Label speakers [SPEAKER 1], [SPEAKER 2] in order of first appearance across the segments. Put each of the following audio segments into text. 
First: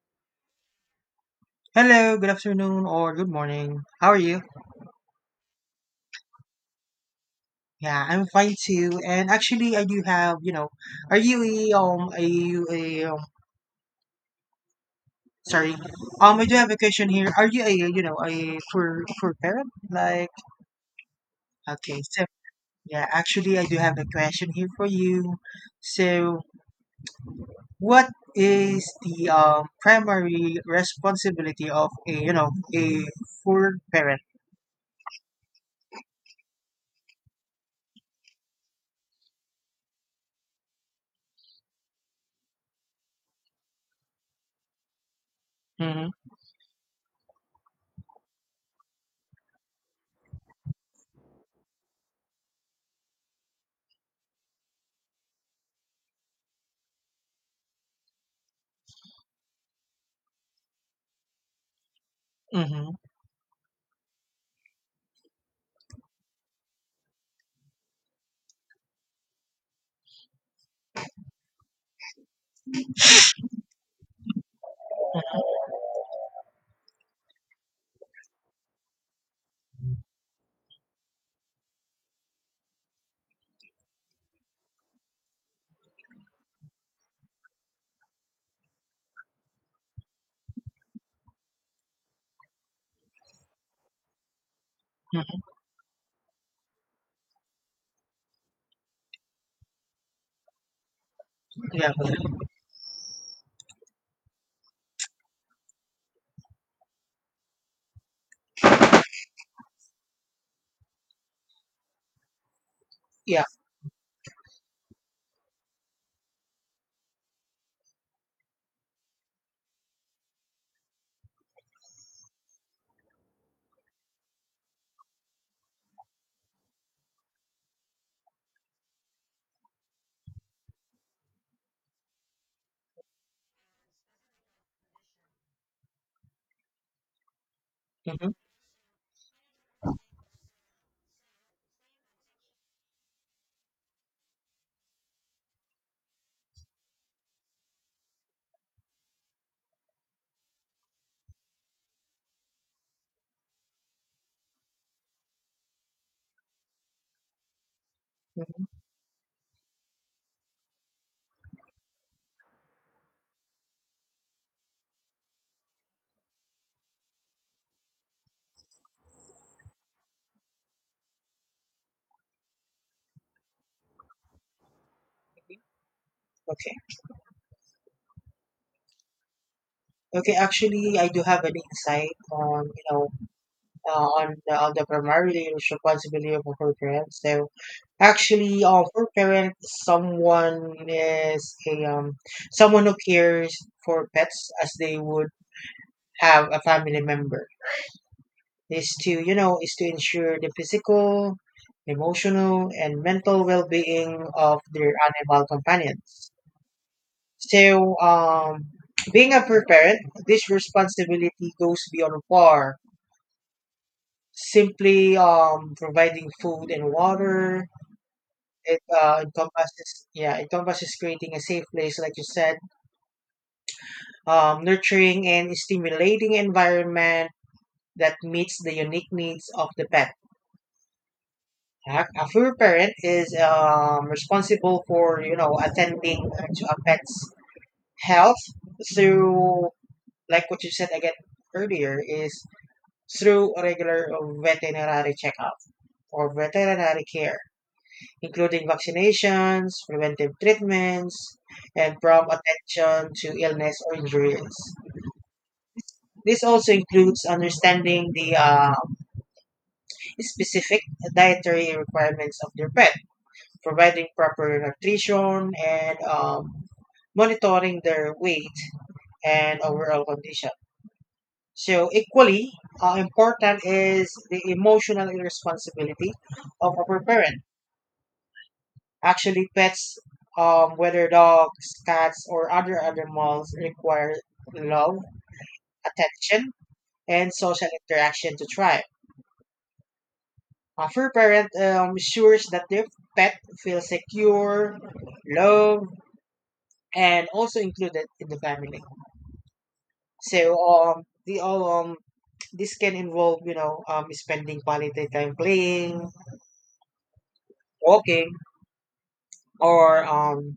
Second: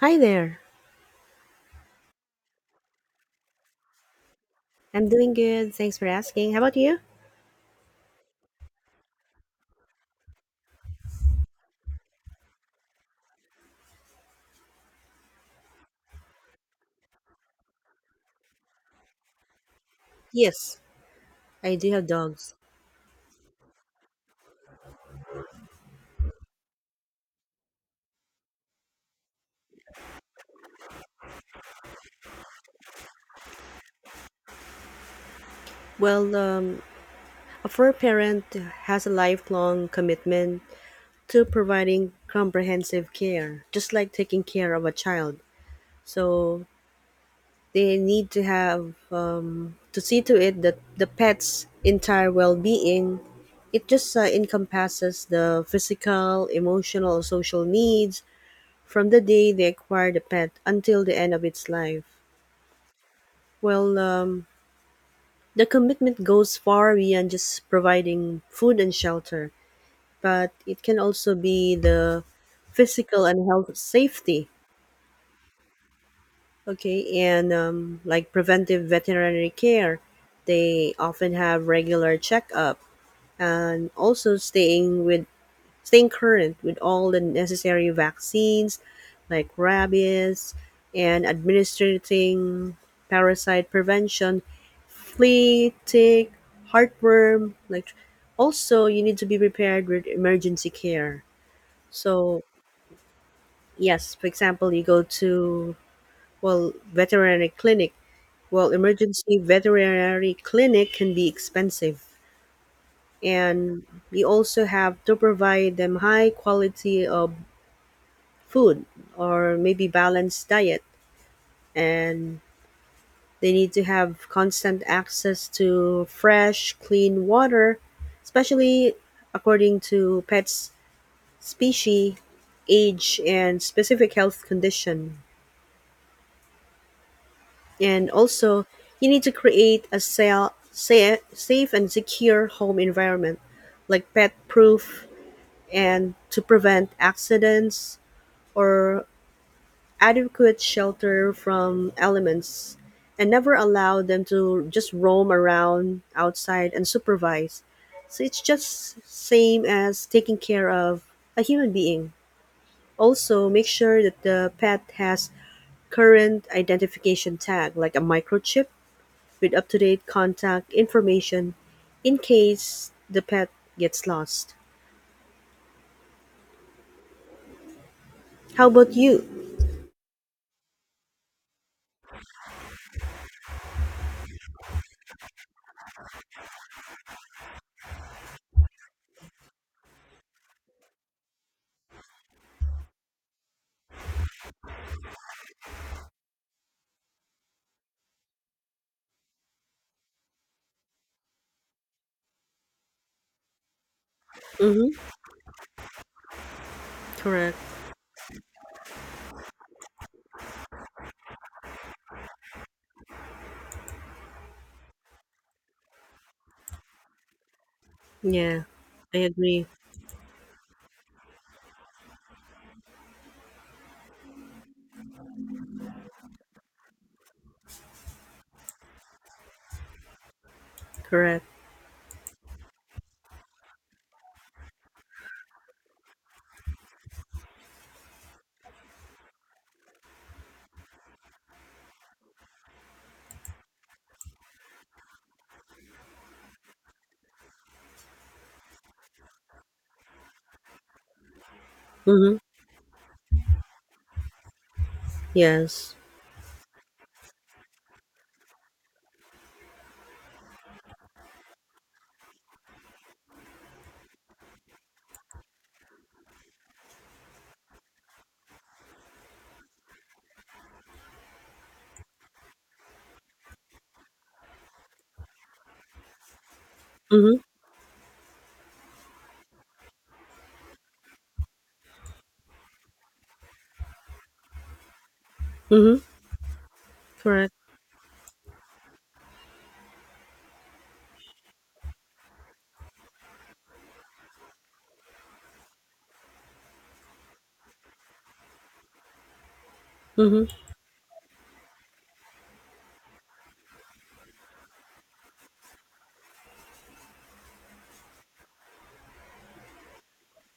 [SPEAKER 1] Hi there.
[SPEAKER 2] Hello, good afternoon or good morning. How are you?
[SPEAKER 1] I'm doing good. Thanks for asking. How about you?
[SPEAKER 2] Yeah, I'm fine too. And actually, I do have, are you a sorry, I do have a question here. Are you a a for parent? Like
[SPEAKER 1] Yes, I do
[SPEAKER 2] okay,
[SPEAKER 1] have
[SPEAKER 2] so
[SPEAKER 1] dogs.
[SPEAKER 2] yeah, actually, I do have a question here for you. So, what is the primary responsibility of a a full parent?
[SPEAKER 1] Well, a fur parent has a lifelong commitment to providing comprehensive care, just like taking care of a child.
[SPEAKER 2] Mm-hmm,
[SPEAKER 1] So they need to have to see to it that the pet's entire well-being. It just encompasses the physical, emotional, social needs from the day they acquire the pet until the end of its life.
[SPEAKER 2] mm-hmm,
[SPEAKER 1] Well, the commitment goes far beyond just providing food and shelter, but it can also be the physical and health safety, okay, and like preventive veterinary care. They often have regular checkup and also staying current with all the necessary vaccines like rabies and administering parasite prevention,
[SPEAKER 2] mm-hmm.
[SPEAKER 1] flea, tick, heartworm. Like also, you need to be prepared with emergency care.
[SPEAKER 2] Yeah,
[SPEAKER 1] So yes, for example, you go to veterinary clinic. Well, emergency veterinary clinic can be expensive,
[SPEAKER 2] yeah.
[SPEAKER 1] and we also have to provide them high quality of food or maybe balanced diet, and they need to have constant access to fresh clean water, especially according to pets species, age, and specific health condition. And
[SPEAKER 2] Mm-hmm,
[SPEAKER 1] also you need to create a safe and secure home environment, like pet proof, and to prevent accidents, or adequate shelter from elements, and never allow them to just roam around outside unsupervised. So it's
[SPEAKER 2] mm-hmm.
[SPEAKER 1] just same as taking care of a human being. Also, make sure that the pet has current identification tag like a microchip with up-to-date contact information in case the pet gets lost.
[SPEAKER 2] Okay.
[SPEAKER 1] How about you?
[SPEAKER 2] Okay, actually, I do have an insight on, on the, primary responsibility of a parents. So, actually, for parent, someone is a someone who cares for pets as they would have a family member. Is to ensure the physical, emotional, and mental well-being of their
[SPEAKER 1] Mm-hmm.
[SPEAKER 2] animal companions.
[SPEAKER 1] Correct.
[SPEAKER 2] So, being a parent, this responsibility goes beyond war simply providing food and water.
[SPEAKER 1] Yeah,
[SPEAKER 2] It
[SPEAKER 1] I agree.
[SPEAKER 2] encompasses, yeah, it encompasses creating a safe place, like you said, nurturing and stimulating environment that meets the unique needs of the pet.
[SPEAKER 1] Correct.
[SPEAKER 2] A fur parent is responsible for attending to a pet's health through, like what you said again earlier, is through regular veterinary checkup or veterinary care including vaccinations, preventive treatments, and prompt
[SPEAKER 1] Mm-hmm.
[SPEAKER 2] attention to illness or injuries.
[SPEAKER 1] Yes.
[SPEAKER 2] This also includes understanding the specific dietary requirements of their pet, providing proper nutrition, and monitoring their weight and overall condition. So, equally important is the emotional responsibility of a
[SPEAKER 1] Mhm,
[SPEAKER 2] parent. Actually, pets, whether dogs, cats, or other animals, require love,
[SPEAKER 1] mhm,
[SPEAKER 2] attention, and
[SPEAKER 1] correct.
[SPEAKER 2] social interaction to thrive. A fur parent ensures that their pet feels secure, loved, and also included in the family. So,
[SPEAKER 1] Mhm,
[SPEAKER 2] the this can involve, spending quality time playing, walking, or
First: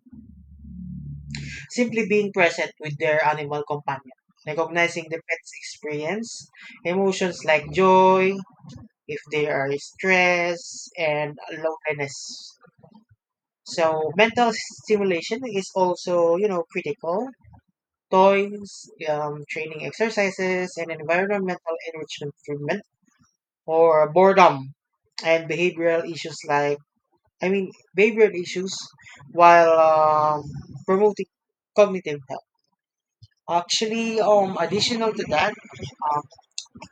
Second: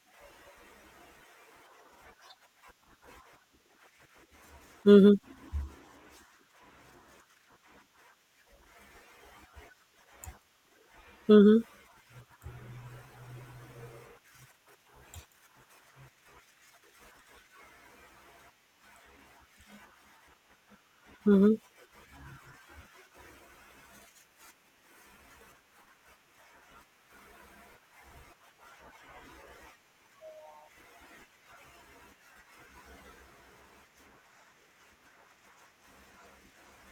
[SPEAKER 2] simply being present with their animal companion, recognizing the
[SPEAKER 1] mhm,
[SPEAKER 2] pet's experience, emotions like joy, if they are stressed, and
[SPEAKER 1] mhm,
[SPEAKER 2] loneliness. So mental stimulation is also, critical. Toys, training exercises, and
[SPEAKER 1] mhm,
[SPEAKER 2] environmental enrichment treatment or boredom and behavioral issues like, I mean, behavioral issues while um, promoting cognitive health. Actually, additional to that, um,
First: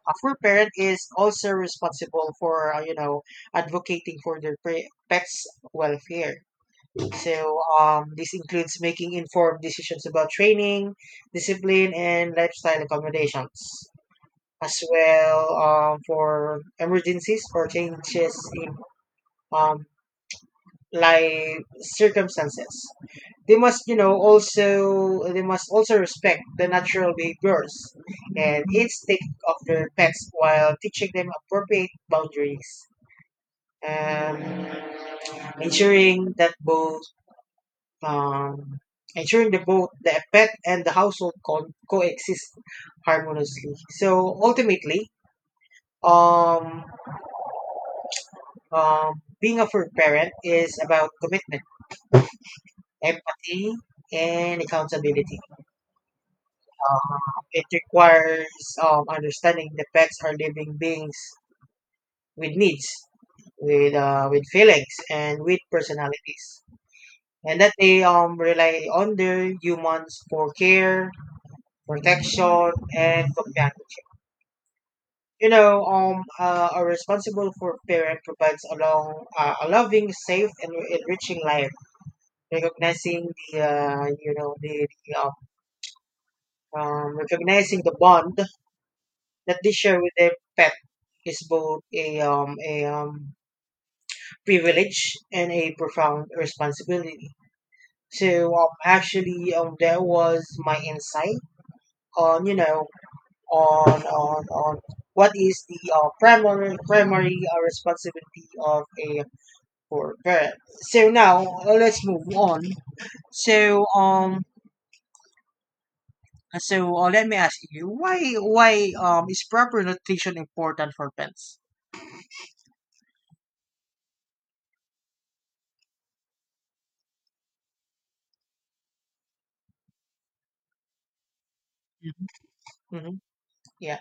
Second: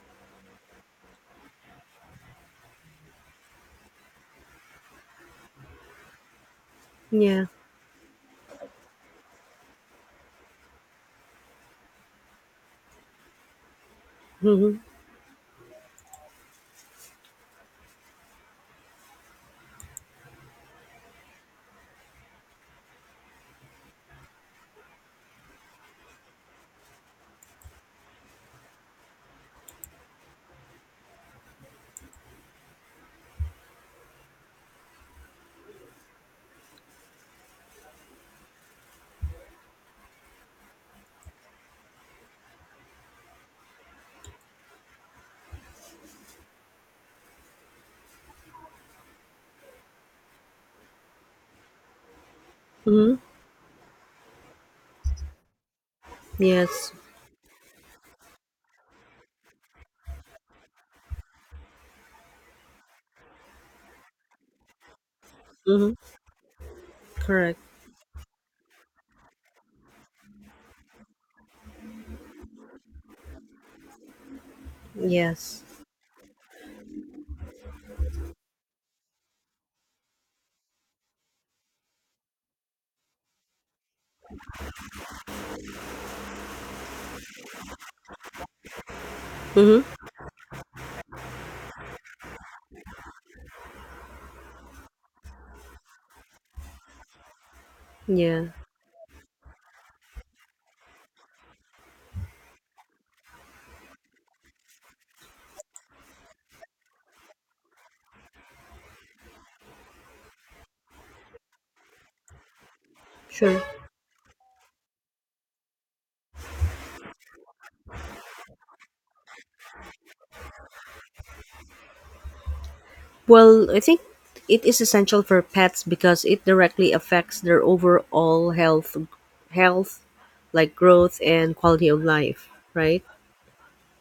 [SPEAKER 2] a fur parent is also responsible for advocating for their pets' welfare.
[SPEAKER 1] yeah.
[SPEAKER 2] So, this includes making informed decisions about training, discipline, and lifestyle accommodations,
[SPEAKER 1] Mhm,
[SPEAKER 2] as well for emergencies or changes in um, life circumstances. They must you know also they must also respect the natural behaviors and instinct of their pets while teaching them appropriate boundaries, um, ensuring that both um, ensuring the both the pet and the household coexist harmoniously. So ultimately, um, um, being a fur parent is about commitment,
[SPEAKER 1] mhm,
[SPEAKER 2] empathy, and accountability.
[SPEAKER 1] yes.
[SPEAKER 2] Um, it requires understanding the pets are living beings with needs, with feelings, and with
[SPEAKER 1] Mhm,
[SPEAKER 2] personalities,
[SPEAKER 1] correct.
[SPEAKER 2] and that they rely on their humans for care, protection, and companionship.
[SPEAKER 1] Yes.
[SPEAKER 2] A responsible for parent provides a loving, safe, and enriching life, recognizing the recognizing the bond that they
[SPEAKER 1] Mhm,
[SPEAKER 2] share with their pet is both a privilege and a profound responsibility.
[SPEAKER 1] yeah,
[SPEAKER 2] So actually, that was my insight on on what is the primary responsibility of a poor parent. So now, let's move on. So
[SPEAKER 1] sure.
[SPEAKER 2] um so let me ask you why is proper nutrition important for pets?
[SPEAKER 1] Well, I think it is essential for pets because it directly affects their overall health, like growth and quality of
[SPEAKER 2] Mm-hmm.
[SPEAKER 1] life, right?
[SPEAKER 2] Mm-hmm. Yeah.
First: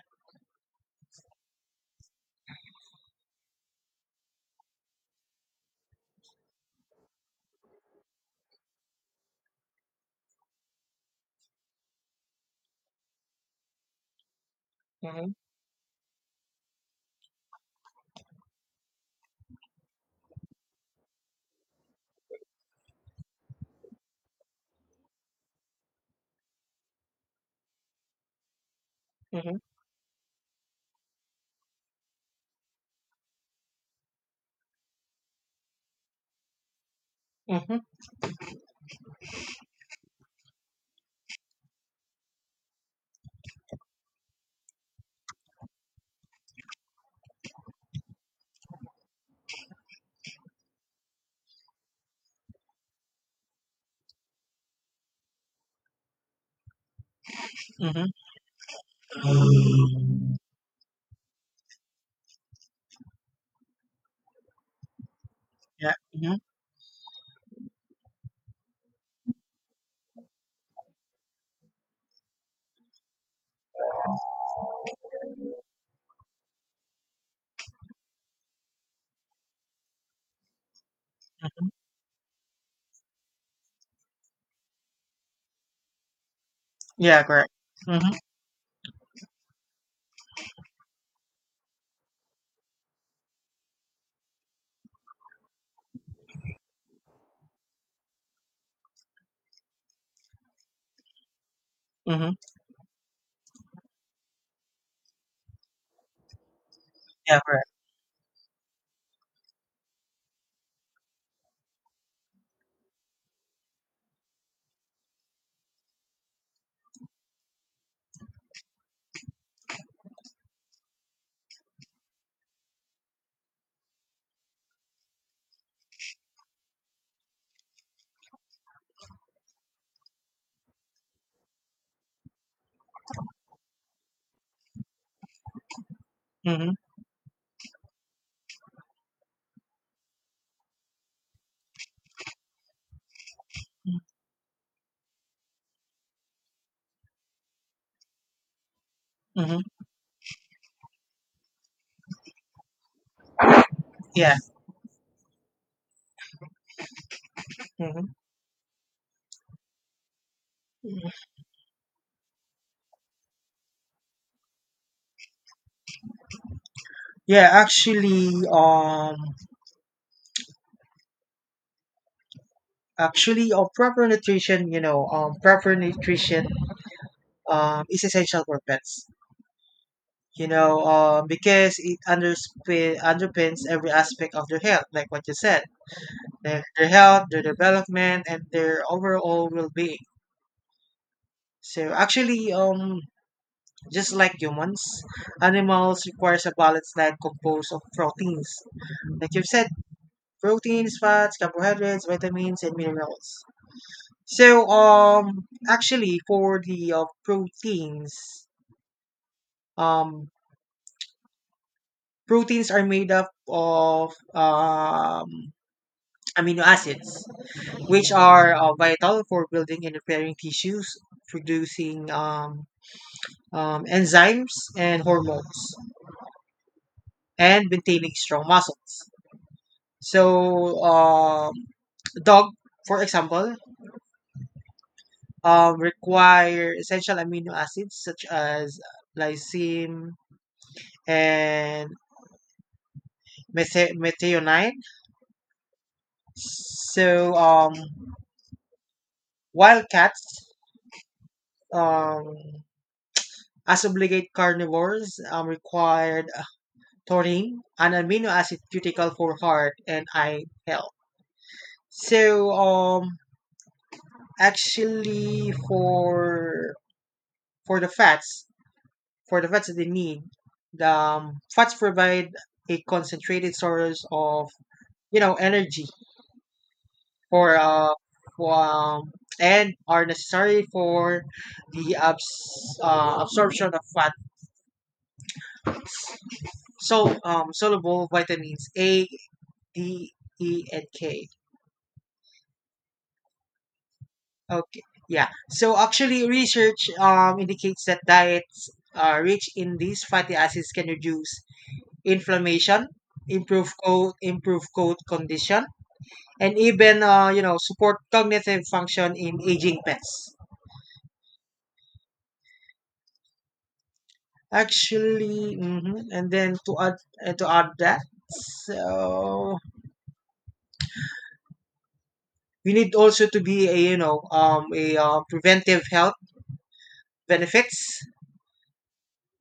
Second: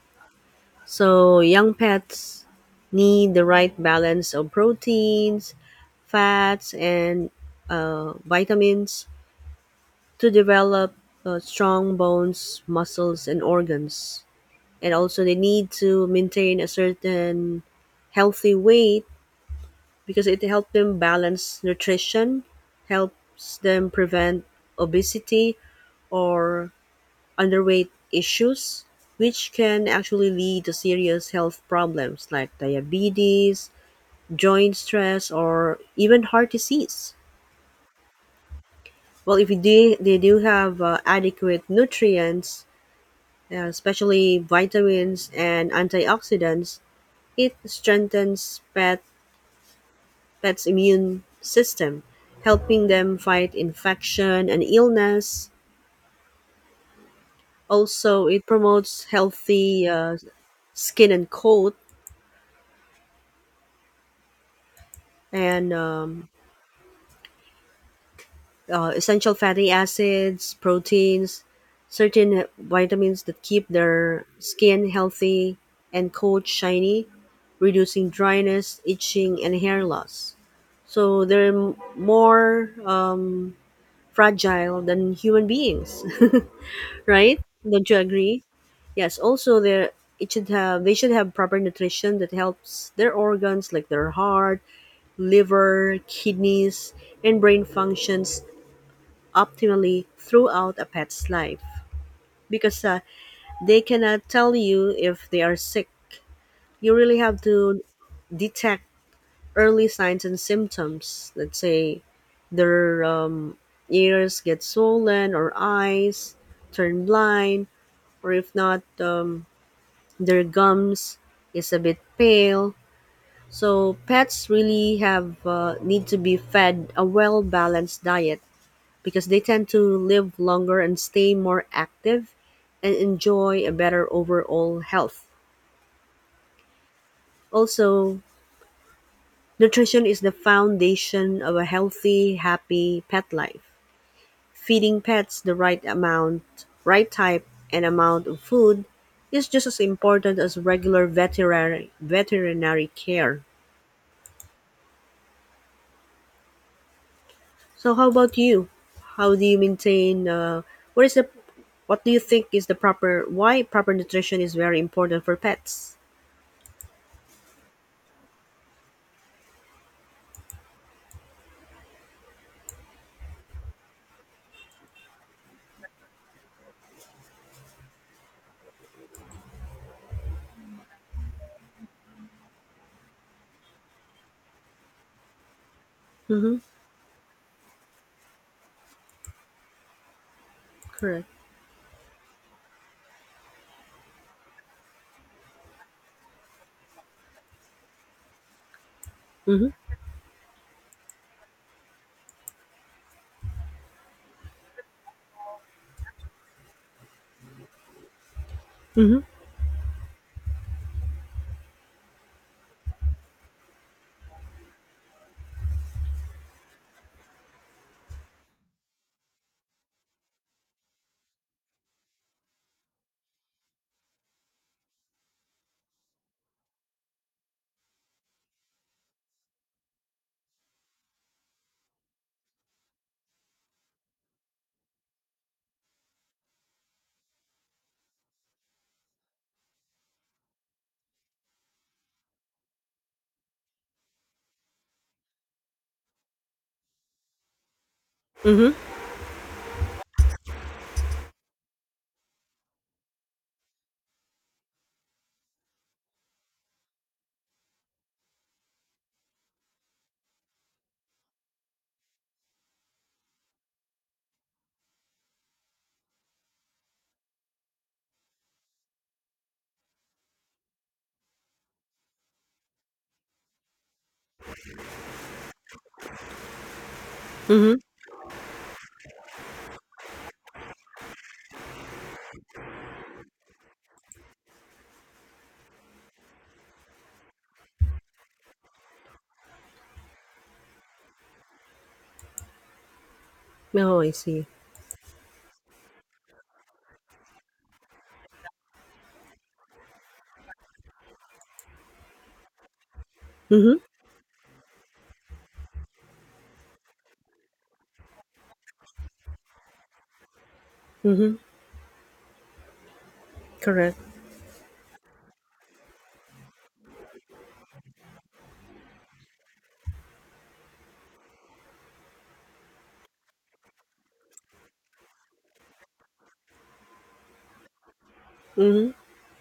[SPEAKER 1] So young pets need the right balance of proteins, fats, and vitamins to develop strong bones, muscles, and organs. And also,
[SPEAKER 2] Mm-hmm.
[SPEAKER 1] they need to maintain a certain healthy weight, because it helps them balance nutrition, helps them prevent obesity or underweight issues, which
[SPEAKER 2] Mm-hmm.
[SPEAKER 1] can actually lead to serious health problems like diabetes, joint stress, or even heart disease.
[SPEAKER 2] Mhm,
[SPEAKER 1] Well, if they do have adequate nutrients, especially vitamins and antioxidants, it strengthens pets' immune system, helping them fight infection and illness.
[SPEAKER 2] mhm.
[SPEAKER 1] Also, it promotes healthy skin and coat, and
[SPEAKER 2] Yeah. Mhm,
[SPEAKER 1] essential fatty acids, proteins, certain vitamins that keep their skin healthy and coat shiny, reducing dryness, itching, and hair loss. So they're
[SPEAKER 2] mhm.
[SPEAKER 1] more fragile than human beings,
[SPEAKER 2] Yeah,
[SPEAKER 1] right?
[SPEAKER 2] correct.
[SPEAKER 1] Don't you
[SPEAKER 2] Mhm,
[SPEAKER 1] agree? Yes. Also, they it should have they should have proper nutrition that helps their organs like their heart, liver, kidneys, and brain functions optimally throughout a pet's life,
[SPEAKER 2] mhm.
[SPEAKER 1] because they cannot tell you if they are sick. You really have
[SPEAKER 2] Yeah, correct.
[SPEAKER 1] to detect early signs and symptoms. Let's say their ears get swollen, or eyes turn blind, or if not, their gums is a bit pale. So pets really have need to be fed a well balanced diet, because they tend to live longer and stay more active and enjoy a better overall health.
[SPEAKER 2] Mhm,
[SPEAKER 1] Also, nutrition is the foundation of a healthy, happy pet life. Feeding pets the right amount, right type and amount of food is
[SPEAKER 2] mhm.
[SPEAKER 1] just as important as regular veterinary care.
[SPEAKER 2] Yeah.
[SPEAKER 1] So how
[SPEAKER 2] Mhm.
[SPEAKER 1] about you? How do you maintain what is the what do you think is the proper why proper nutrition is very important for pets?
[SPEAKER 2] Yeah, actually, proper nutrition, is essential for pets. Because it underpins every aspect of their health, like what you said,
[SPEAKER 1] Mhm.
[SPEAKER 2] their health, their development, and their overall well-being.
[SPEAKER 1] Correct.
[SPEAKER 2] So actually, just like humans, animals requires a balanced diet composed of proteins. Like you've said,
[SPEAKER 1] Mhm.
[SPEAKER 2] proteins, fats, carbohydrates, vitamins, and minerals. So, actually, for the proteins,
[SPEAKER 1] Mhm.
[SPEAKER 2] um, proteins are made up of amino acids, which are vital for building and repairing tissues, producing enzymes and hormones, and maintaining strong muscles. So, dog, for example, require essential amino acids such as lysine and methionine. So,
[SPEAKER 1] Mhm.
[SPEAKER 2] while cats, um, as obligate carnivores, required taurine, an amino acid critical for heart and eye health. So, actually, for the fats, that they need. The fats provide a concentrated source of energy for
[SPEAKER 1] Mhm.
[SPEAKER 2] uh for and are necessary for the absorption of fat. So soluble vitamins A, D, E, and K.
[SPEAKER 1] Oh, I see.
[SPEAKER 2] Okay, yeah. So actually, research indicates that diets rich in these fatty acids can reduce inflammation,
[SPEAKER 1] Mhm.
[SPEAKER 2] improve coat condition, and even support cognitive function in aging pets
[SPEAKER 1] Mhm. Correct.
[SPEAKER 2] actually. Mhm. And then to add that, so we need also to be a you know a preventive health benefits.
[SPEAKER 1] Mhm.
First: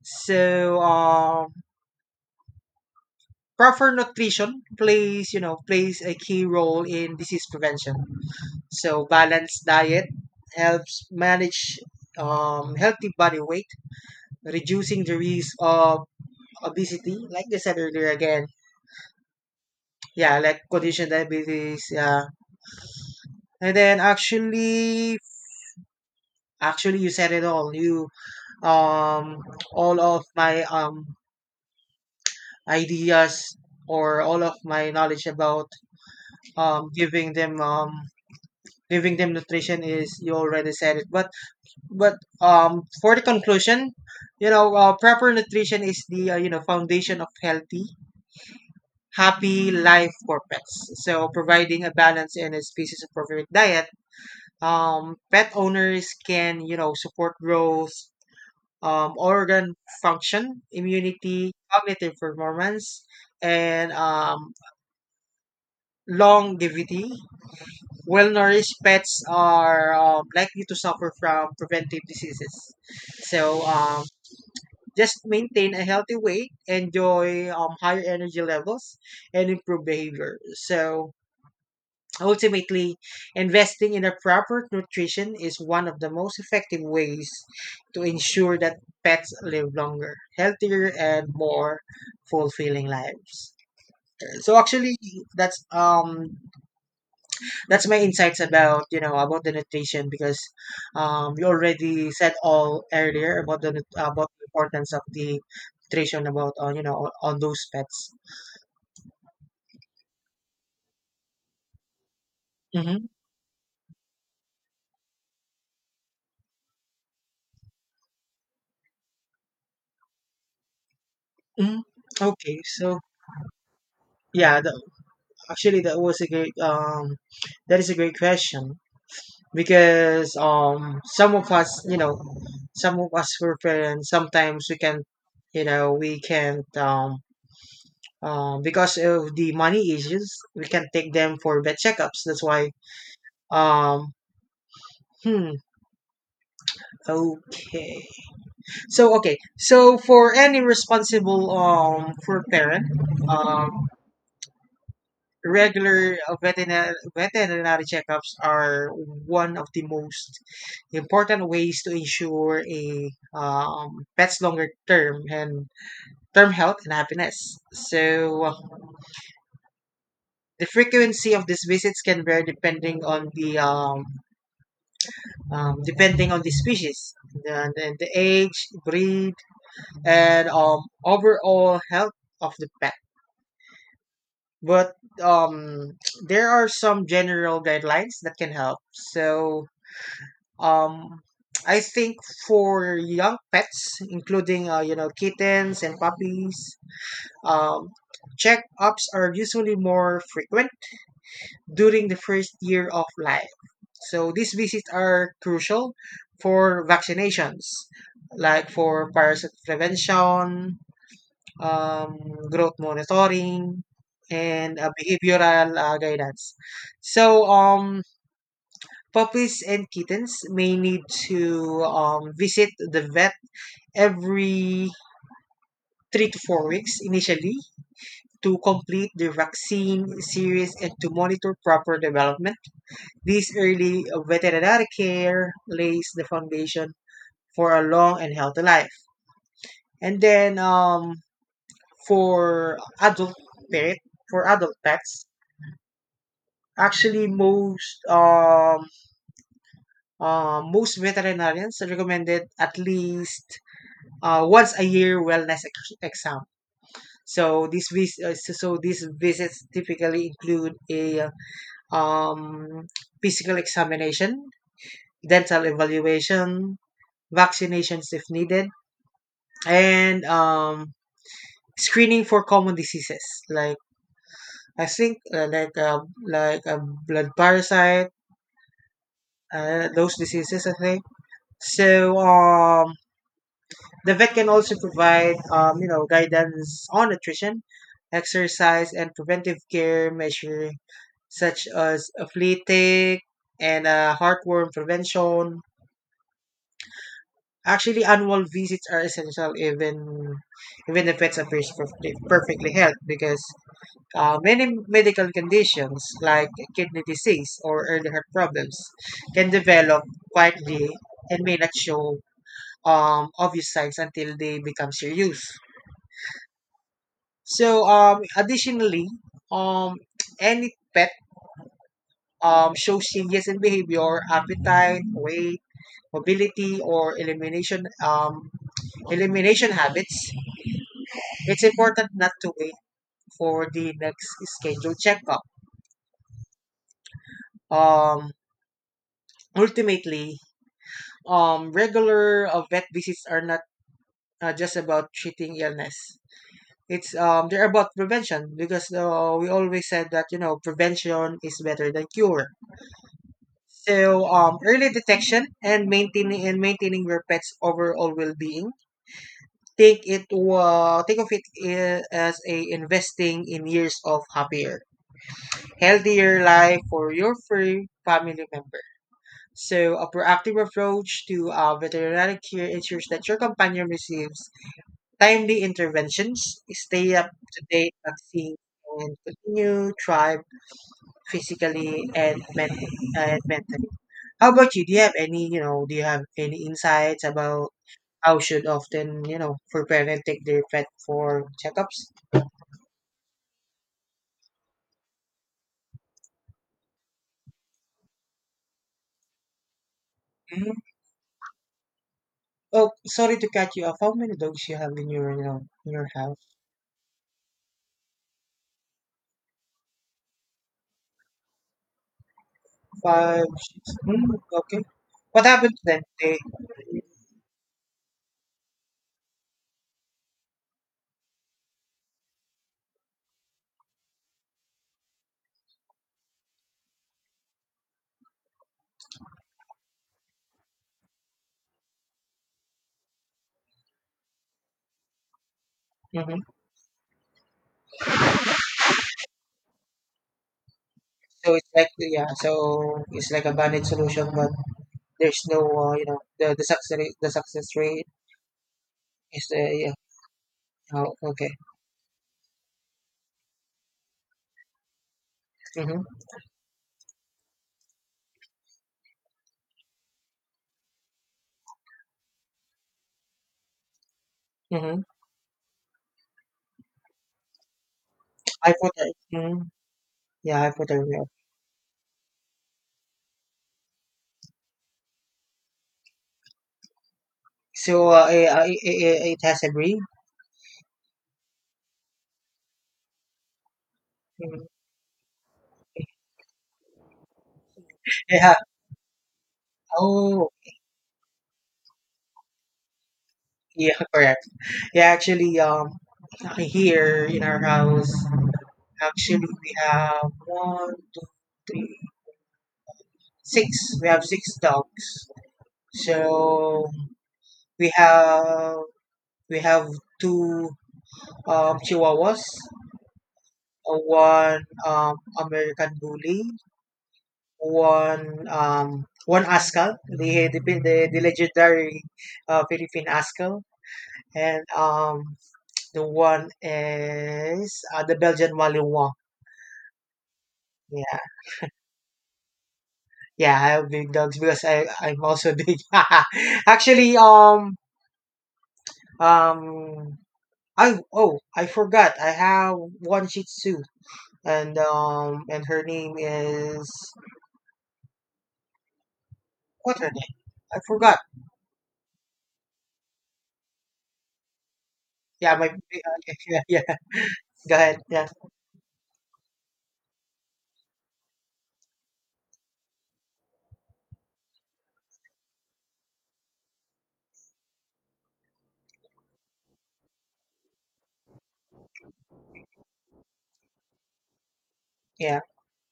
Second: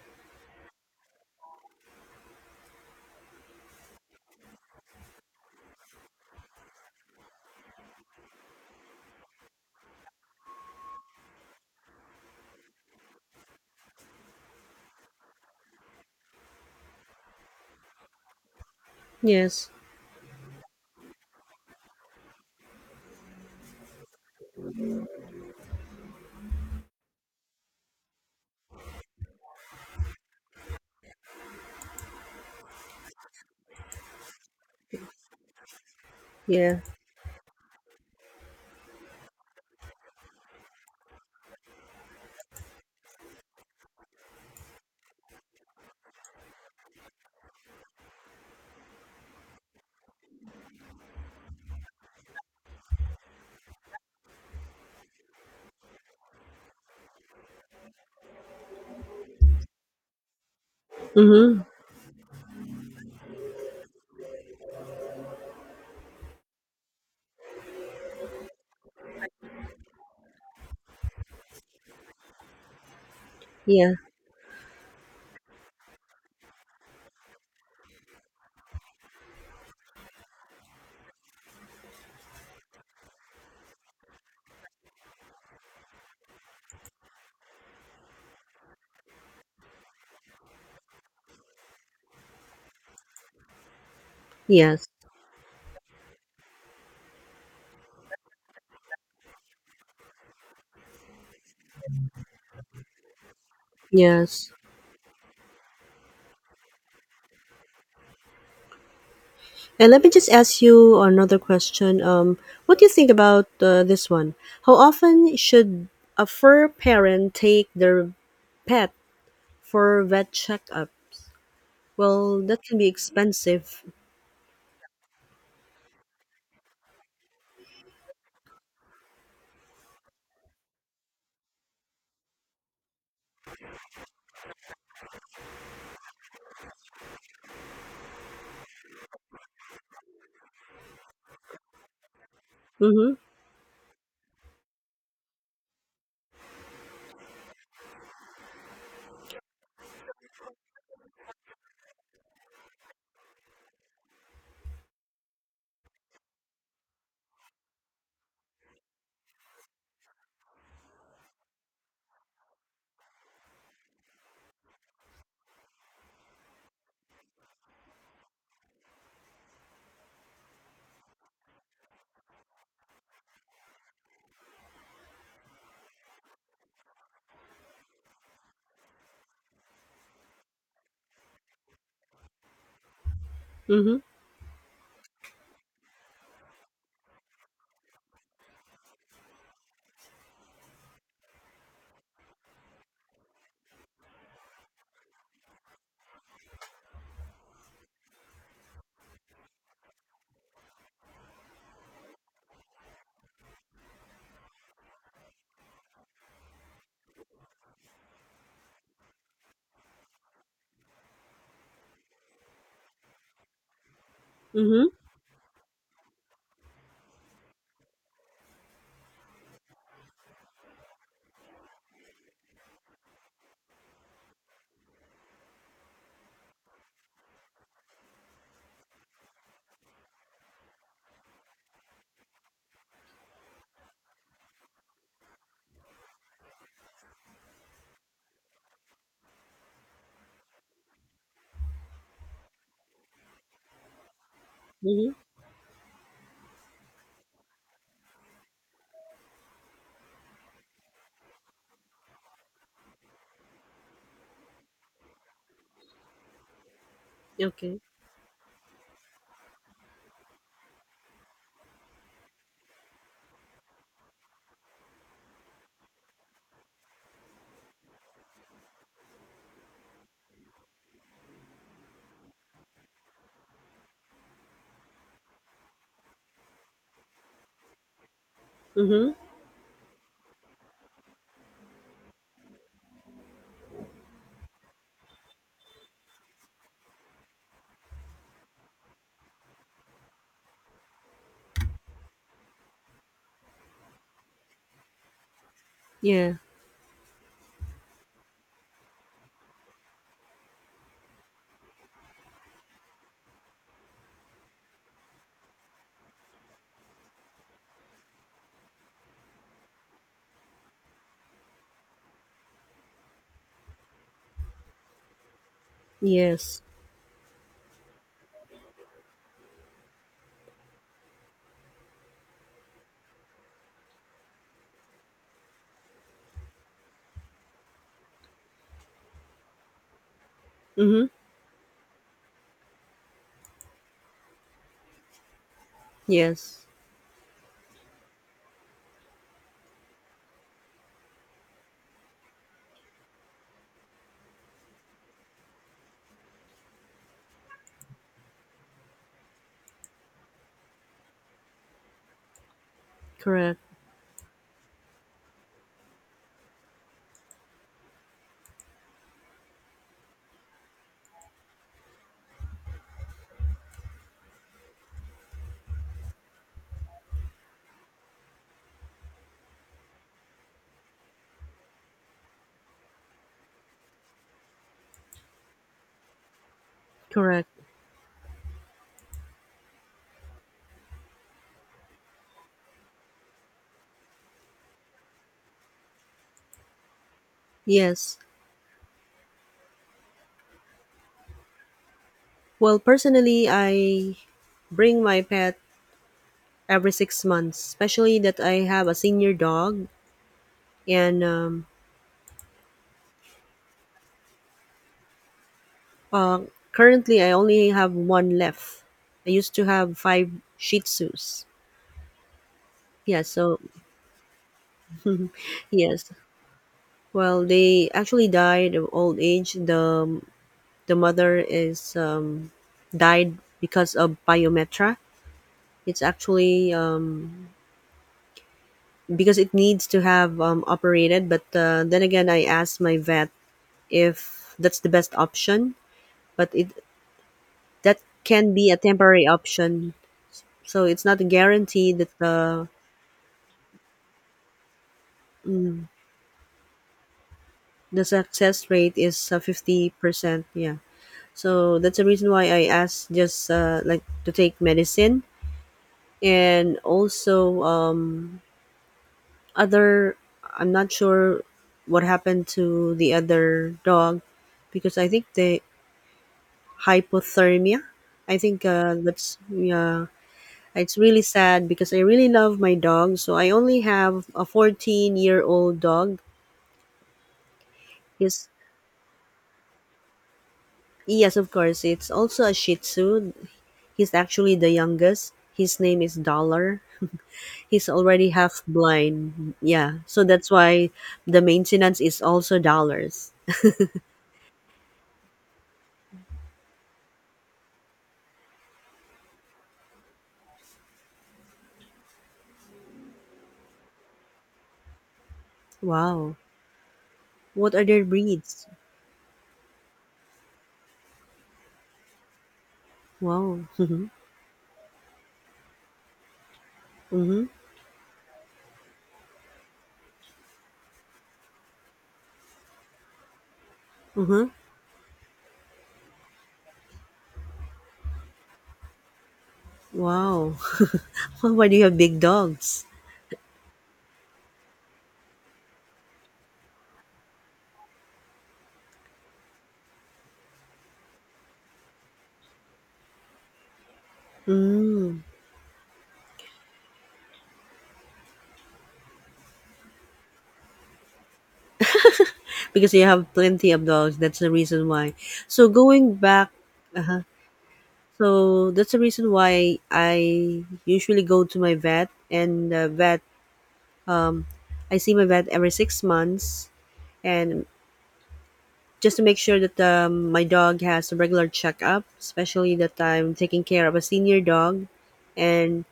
[SPEAKER 2] So proper nutrition plays you know plays a key role in disease prevention, so balanced diet helps manage healthy body weight, reducing the risk of obesity, like they said earlier again.
[SPEAKER 1] Yes.
[SPEAKER 2] Yeah, like condition diabetes, yeah. And then actually you said it all. You um all of my ideas, or all of my knowledge about
[SPEAKER 1] Yeah.
[SPEAKER 2] um giving them um giving them nutrition is you already said it. But but for the conclusion, proper nutrition is the foundation of healthy happy life for pets. So providing a balance and a species appropriate diet, pet owners can, support growth, organ function, immunity,
[SPEAKER 1] Mhm.
[SPEAKER 2] cognitive performance, and longevity. Well-nourished pets are likely to suffer from preventive diseases. So
[SPEAKER 1] Yeah.
[SPEAKER 2] just maintain a healthy weight, enjoy higher energy levels, and improve behavior. So ultimately, investing in the proper nutrition is one of the most effective ways to ensure that pets live longer, healthier, and more fulfilling lives. So
[SPEAKER 1] Yes.
[SPEAKER 2] actually, that's um that's my insights about about the nutrition because you already said all earlier about the about the
[SPEAKER 1] Yes.
[SPEAKER 2] importance of the nutrition about on on those pets.
[SPEAKER 1] And let me just ask you another question. What do you
[SPEAKER 2] Mm-hmm.
[SPEAKER 1] think about this one? How often should a fur parent take their pet for vet checkups?
[SPEAKER 2] Hmm.
[SPEAKER 1] Well,
[SPEAKER 2] Okay,
[SPEAKER 1] that can be
[SPEAKER 2] so
[SPEAKER 1] expensive.
[SPEAKER 2] yeah, actually, that is a great question because some of us were parents. Sometimes we can't because of the money issues, we can take them for vet checkups. That's why.
[SPEAKER 1] Mm-hmm.
[SPEAKER 2] Um, hmm. Okay. So, okay. So for any responsible for parent, um, regular veterinary checkups are one of the most important ways to ensure a pet's longer term and term health and happiness. So the frequency of these visits can vary depending on the species, the age, breed, and overall health of the pet.
[SPEAKER 1] Mm-hmm.
[SPEAKER 2] But um, there are some general guidelines that can help. So, Um, I think for young pets, including kittens and puppies, um, checkups are usually more frequent during the first year of life. So these visits are crucial for vaccinations, like for parasite prevention, um, growth monitoring, and
[SPEAKER 1] Mm-hmm.
[SPEAKER 2] behavioral guidance. So puppies and kittens may need to visit the vet every 3 to 4 weeks initially to complete the vaccine series and to monitor proper development. This early veterinary care lays the foundation for a long and healthy life. And then for adult pet, for adult
[SPEAKER 1] Mm-hmm.
[SPEAKER 2] pets, actually most veterinarians recommended at least once a year wellness exam. So
[SPEAKER 1] Okay.
[SPEAKER 2] so these visits typically include a um, physical examination, dental evaluation, vaccinations if needed, and screening for common diseases like I think like uh, blood parasite,
[SPEAKER 1] Mm-hmm.
[SPEAKER 2] those diseases I think. So the vet can also provide, guidance on nutrition, exercise, and preventive care measures such as a flea tick and heartworm prevention.
[SPEAKER 1] Yeah.
[SPEAKER 2] Actually, annual visits are essential even the pets appear perfectly healthy because many medical conditions like kidney disease or early heart problems can develop quietly and may not show obvious signs until they become serious.
[SPEAKER 1] Yes.
[SPEAKER 2] So additionally, um any pet shows changes in behavior, appetite, weight, mobility, or elimination habits.
[SPEAKER 1] Mm-hmm.
[SPEAKER 2] It's important not to wait for the next scheduled checkup.
[SPEAKER 1] Yes.
[SPEAKER 2] Um Ultimately, regular vet visits are not just about treating illness. It's they're about prevention because we always said that prevention is better than cure.
[SPEAKER 1] Correct.
[SPEAKER 2] So, early detection and maintaining your pet's overall well-being. Take it think of it as a investing in years of happier, healthier life for your free family member. So, a proactive approach to veterinary care ensures that your companion receives timely interventions, stay up
[SPEAKER 1] Correct.
[SPEAKER 2] to date vaccines, and continue thrive, physically and mentally. How about you? Do you have any, you know, do you have any insights about
[SPEAKER 1] Yes.
[SPEAKER 2] how should often, for parents take their pet for checkups?
[SPEAKER 1] Well, personally, I bring my pet every 6 months, especially that I have a senior dog,
[SPEAKER 2] Mhm.
[SPEAKER 1] and
[SPEAKER 2] Oh, sorry to cut you off. How many dogs you have in your house?
[SPEAKER 1] Uh, currently, I only have one left. I used to have five Shih Tzus. Yeah,
[SPEAKER 2] Five,
[SPEAKER 1] so
[SPEAKER 2] six. Mm, okay. What happened to them?
[SPEAKER 1] yes.
[SPEAKER 2] They,
[SPEAKER 1] Well, they actually died of old age. The mother is died because of pyometra. It's actually because it needs to have operated. But then again, I asked my vet if that's the best option.
[SPEAKER 2] hmm
[SPEAKER 1] But it, that can be a temporary option, so it's not a
[SPEAKER 2] So it's like
[SPEAKER 1] guarantee that
[SPEAKER 2] yeah,
[SPEAKER 1] the
[SPEAKER 2] so it's like a banded solution, but there's no the success rate, the success
[SPEAKER 1] the
[SPEAKER 2] rate
[SPEAKER 1] success rate is
[SPEAKER 2] is yeah.
[SPEAKER 1] 50%, yeah.
[SPEAKER 2] Oh, okay.
[SPEAKER 1] So that's the reason why I asked, just like to take medicine.
[SPEAKER 2] Mm-hmm.
[SPEAKER 1] And also, other, I'm not sure what happened to the other dog, because
[SPEAKER 2] Mm-hmm.
[SPEAKER 1] I think the hypothermia, I think
[SPEAKER 2] I put a
[SPEAKER 1] that's,
[SPEAKER 2] mm,
[SPEAKER 1] yeah.
[SPEAKER 2] yeah, I put
[SPEAKER 1] It's
[SPEAKER 2] a
[SPEAKER 1] really
[SPEAKER 2] real.
[SPEAKER 1] sad because I really love my dog, so I only have a 14-year-old dog.
[SPEAKER 2] So uh,
[SPEAKER 1] He's
[SPEAKER 2] i i i- it has a ring.
[SPEAKER 1] Yes, of course. It's also a Shih Tzu. He's actually
[SPEAKER 2] Mm.
[SPEAKER 1] the youngest. His name is Dollar. He's already
[SPEAKER 2] Yeah.
[SPEAKER 1] half blind. Yeah. So that's
[SPEAKER 2] Oh,
[SPEAKER 1] why the maintenance is also dollars.
[SPEAKER 2] yeah, correct. Yeah, actually, here in our house, actually we have one, two, three, six. We have six dogs.
[SPEAKER 1] Wow.
[SPEAKER 2] So
[SPEAKER 1] What are
[SPEAKER 2] we
[SPEAKER 1] their breeds?
[SPEAKER 2] have we have two chihuahuas,
[SPEAKER 1] Wow. Mhm.
[SPEAKER 2] one American bully,
[SPEAKER 1] Mhm.
[SPEAKER 2] one Ascal, the legendary Philippine Ascal,
[SPEAKER 1] Mhm.
[SPEAKER 2] and the one is the Belgian Malinois.
[SPEAKER 1] Wow.
[SPEAKER 2] Yeah,
[SPEAKER 1] Why do you have big dogs?
[SPEAKER 2] yeah, I have big dogs because I'm also big. Actually, um, I oh I forgot, I have one Shih Tzu,
[SPEAKER 1] Mm.
[SPEAKER 2] and her name is what her name? I forgot.
[SPEAKER 1] Because you have plenty of dogs. That's the reason why.
[SPEAKER 2] Yeah,
[SPEAKER 1] So
[SPEAKER 2] my
[SPEAKER 1] going back,
[SPEAKER 2] yeah, yeah.
[SPEAKER 1] uh
[SPEAKER 2] Go ahead. Yeah
[SPEAKER 1] so that's the reason why I usually go to my vet, and the vet I see my vet every 6 months, and just to make sure that my dog has a regular checkup, especially that I'm taking care of a senior dog,
[SPEAKER 2] yeah.
[SPEAKER 1] and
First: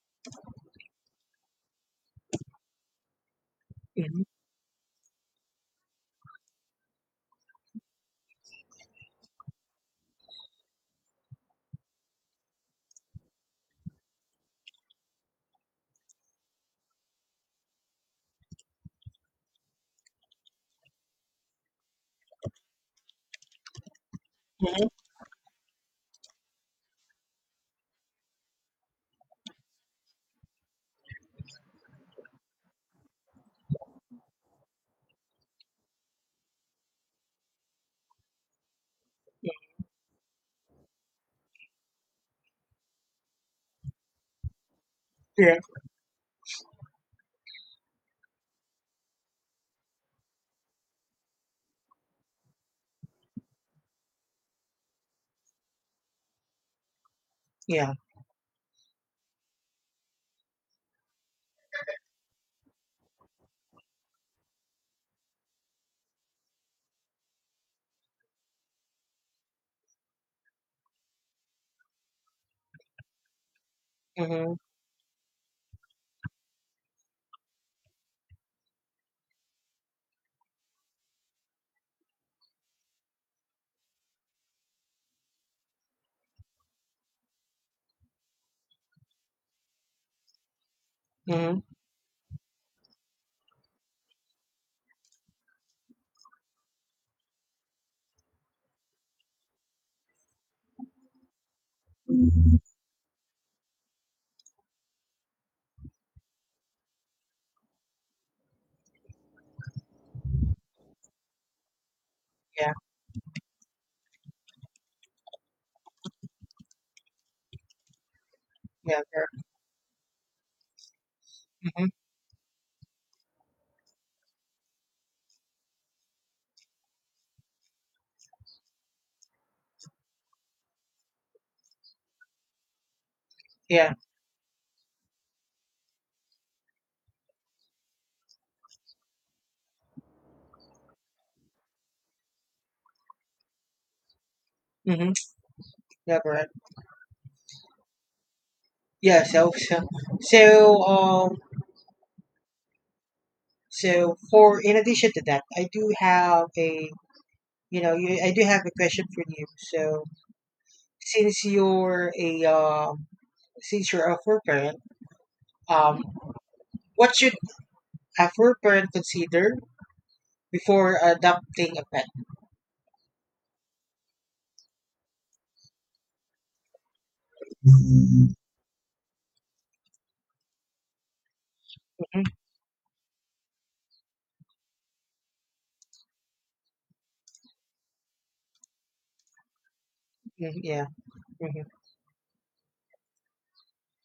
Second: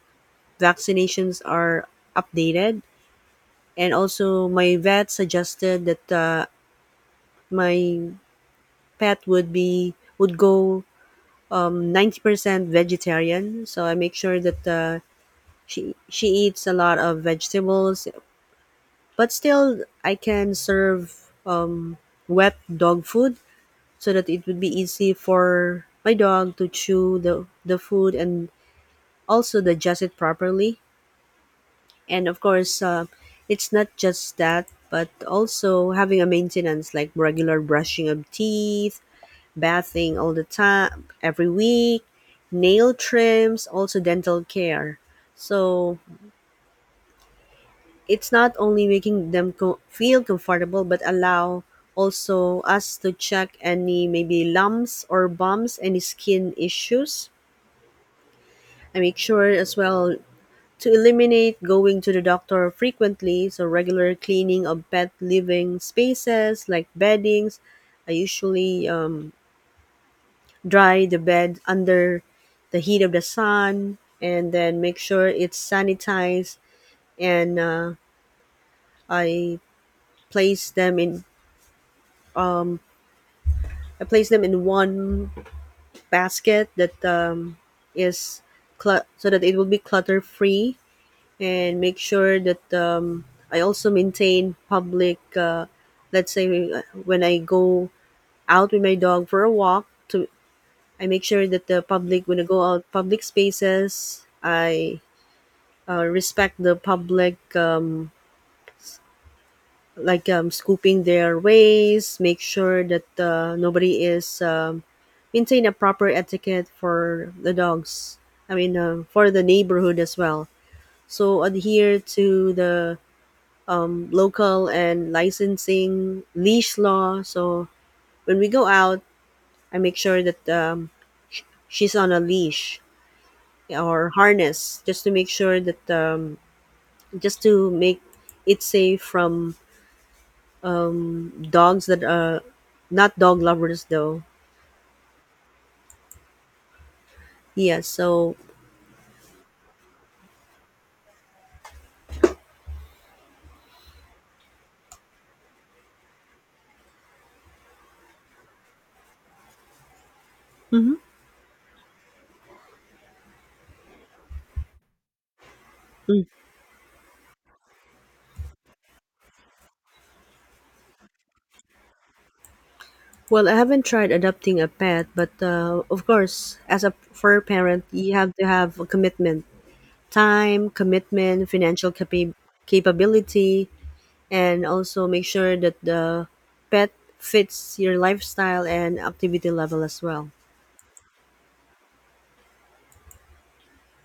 [SPEAKER 1] vaccinations are updated. And
[SPEAKER 2] Hmm.
[SPEAKER 1] also, my vet suggested that my pet would go 90% vegetarian. So I make sure that she eats a lot of vegetables, but still I can serve wet dog food, so that it would be easy for my dog to chew the food and also digest it properly. And of course, it's not just that, but also having a maintenance like regular brushing of teeth, bathing all the time, every week, nail trims, also dental care.
[SPEAKER 2] Hmm.
[SPEAKER 1] So it's not only making them feel comfortable, but allow also us to check any maybe lumps or bumps, any skin issues.
[SPEAKER 2] Yeah.
[SPEAKER 1] I make sure as well to eliminate going to the doctor frequently, so regular cleaning of pet living spaces like beddings. I usually dry the bed under the heat of the sun, and
[SPEAKER 2] Mhm.
[SPEAKER 1] then make sure it's sanitized, and I place them in um, I place them in one basket that is so that it will be clutter free,
[SPEAKER 2] Mhm.
[SPEAKER 1] and make sure that I also maintain public. Let's say when I go out with my dog for a walk, to I make sure that the public, when I go out public spaces, I respect the public. Like scooping their ways, make
[SPEAKER 2] Yeah.
[SPEAKER 1] sure that nobody is maintain a proper etiquette for the dogs. I mean,
[SPEAKER 2] Yeah.
[SPEAKER 1] for the
[SPEAKER 2] Correct.
[SPEAKER 1] neighborhood as well. So
[SPEAKER 2] Are Mhm.
[SPEAKER 1] adhere to the local and licensing leash law. So when we go out, I make sure that she's on a leash
[SPEAKER 2] Yeah.
[SPEAKER 1] or harness, just to make it safe from dogs that are not dog lovers though.
[SPEAKER 2] Mhm. Yeah. Correct.
[SPEAKER 1] Yeah. So,
[SPEAKER 2] Yeah. So so so so for in addition to that, I do have a you know you, I do have a question for you. So since you're a um since you're a fur parent, um, what should a fur parent consider before adopting a pet?
[SPEAKER 1] well, I haven't tried adopting a pet, but of course, as a fur parent, you have to have a commitment, time, commitment, financial
[SPEAKER 2] Mhm.
[SPEAKER 1] capability, and also make sure that the pet fits your lifestyle and activity level as well,
[SPEAKER 2] mm Yeah. Mhm.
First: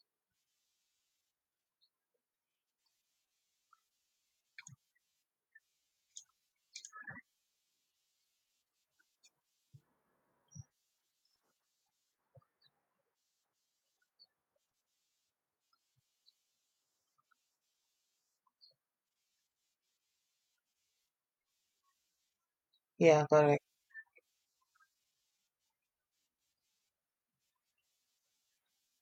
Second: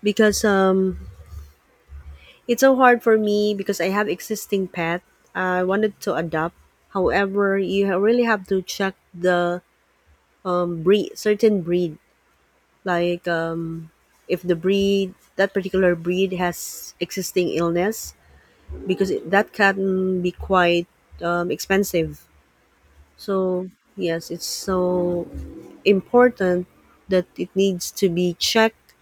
[SPEAKER 1] because it's so hard for me because I have existing pet. I wanted to adopt, however you really have to check the breed certain breed, like if the breed that particular breed has existing illness, because it, that can be quite expensive.
[SPEAKER 2] Yeah. Correct.
[SPEAKER 1] So yes, it's so important that it needs to be checked,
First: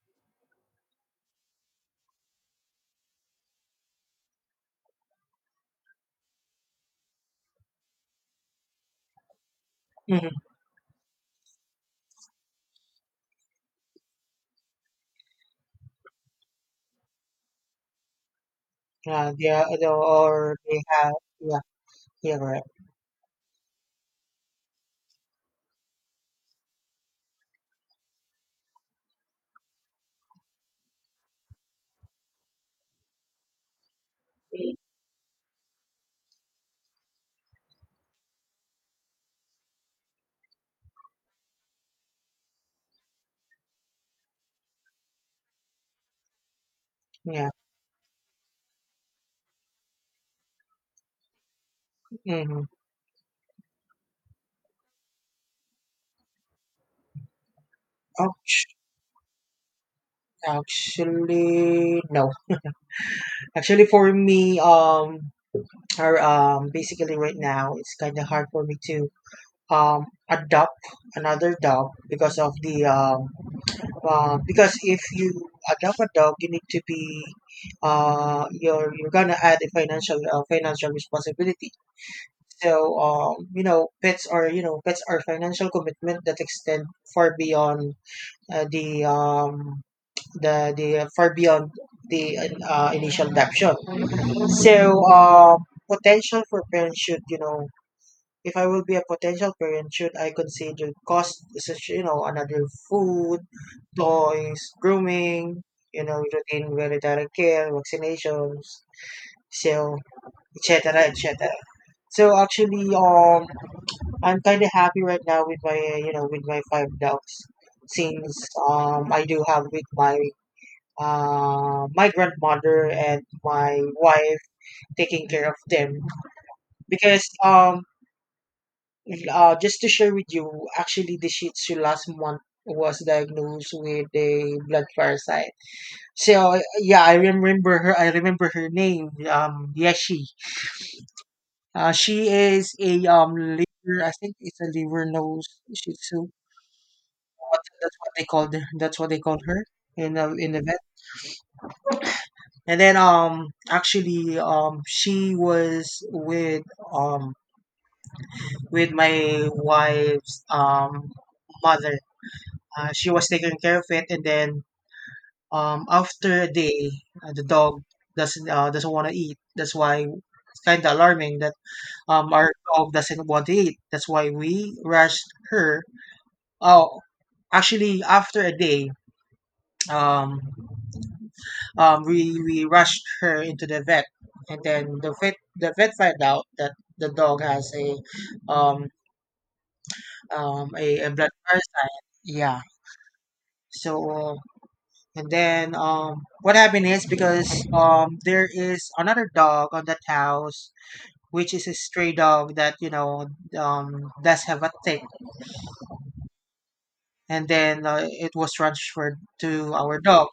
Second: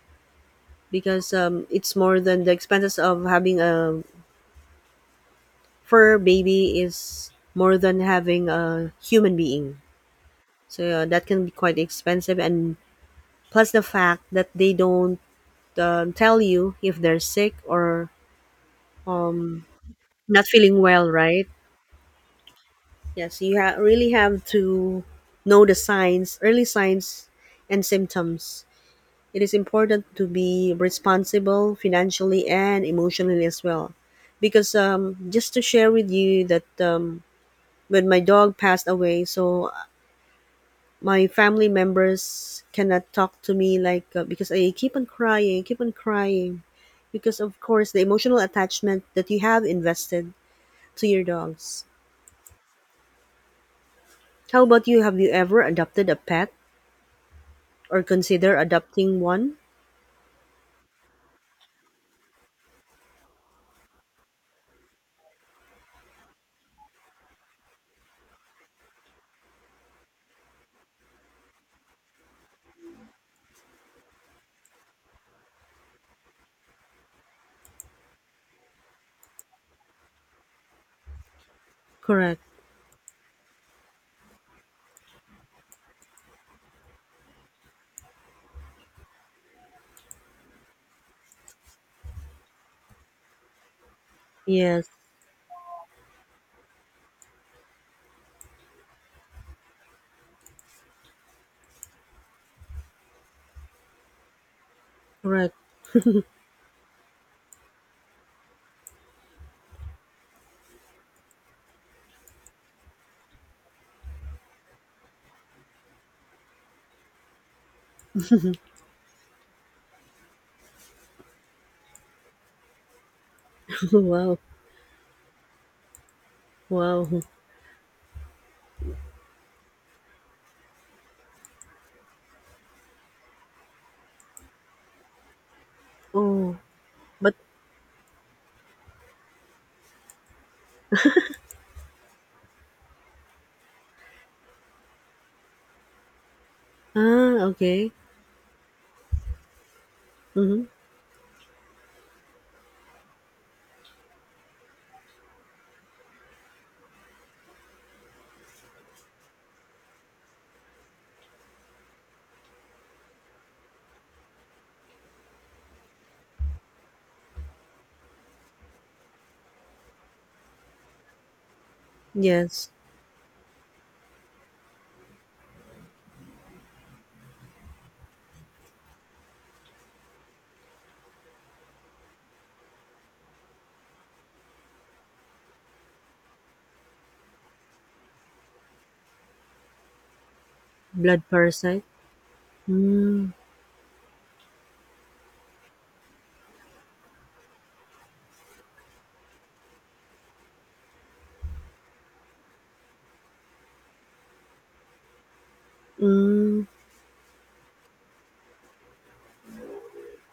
[SPEAKER 1] because it's more than the expenses of having a fur baby is more than having a human being.
[SPEAKER 2] Mm-hmm.
[SPEAKER 1] So that can be quite expensive, and plus the fact that they don't tell you if they're sick, or
[SPEAKER 2] Yeah. Yeah.
[SPEAKER 1] um, not
[SPEAKER 2] Or
[SPEAKER 1] feeling
[SPEAKER 2] they
[SPEAKER 1] well,
[SPEAKER 2] have.
[SPEAKER 1] right?
[SPEAKER 2] Yeah. Yeah. Correct.
[SPEAKER 1] Yes, you really have to know the signs, early signs, and symptoms. It is important to be responsible financially and emotionally as well. Because just to share with you that when my dog passed away, so my family members cannot talk to me, like because I keep on crying, because
[SPEAKER 2] Yeah.
[SPEAKER 1] of course the emotional attachment that you have invested to your dogs.
[SPEAKER 2] Mhm.
[SPEAKER 1] How about you? Have you ever adopted a pet or consider
[SPEAKER 2] Act-
[SPEAKER 1] adopting one?
[SPEAKER 2] Actually, no. Actually, for me, or basically right now, it's kind of hard for me to adopt another dog because of the because if you adopt a dog, you need to be you're gonna add a financial financial responsibility.
[SPEAKER 1] Correct.
[SPEAKER 2] So pets are financial commitment that extend far beyond uh, the um the far beyond the initial adoption. So,
[SPEAKER 1] Yes.
[SPEAKER 2] potential for parents should, if I will be a potential parent, should I consider cost such another food, toys,
[SPEAKER 1] Correct.
[SPEAKER 2] grooming, routine veterinary care, vaccinations, so etc. etc. So actually, I'm kind of happy right now with my you know with my five dogs since I do have with my grandmother and my
[SPEAKER 1] Wow.
[SPEAKER 2] wife taking care of them,
[SPEAKER 1] Wow.
[SPEAKER 2] because just to share with you, actually, the shih tzu last month was diagnosed with a blood parasite.
[SPEAKER 1] Oh.
[SPEAKER 2] So, yeah, i
[SPEAKER 1] But
[SPEAKER 2] remember her i remember her name, Yeshi. She is a, liver, I think it's a liver nose shih tzu.
[SPEAKER 1] ah, okay.
[SPEAKER 2] That's what they called her that's what they called her in the
[SPEAKER 1] Mhm.
[SPEAKER 2] and then actually, she was um with my wife's mother. She was taking care of it, and then after a day, the dog doesn't want to eat. That's why it's kind of alarming that our
[SPEAKER 1] Yes.
[SPEAKER 2] dog doesn't want to eat. That's why we rushed her. Oh, actually, after a day, um we rushed her into the vet, and then the vet found out that the dog has a um, a
[SPEAKER 1] Blood
[SPEAKER 2] blood
[SPEAKER 1] parasite.
[SPEAKER 2] parasite. Yeah.
[SPEAKER 1] Mm.
[SPEAKER 2] So, and then what happened is, because there is another dog on that house, which is a stray dog that does have a tick,
[SPEAKER 1] Mm.
[SPEAKER 2] and then it was transferred to our dog.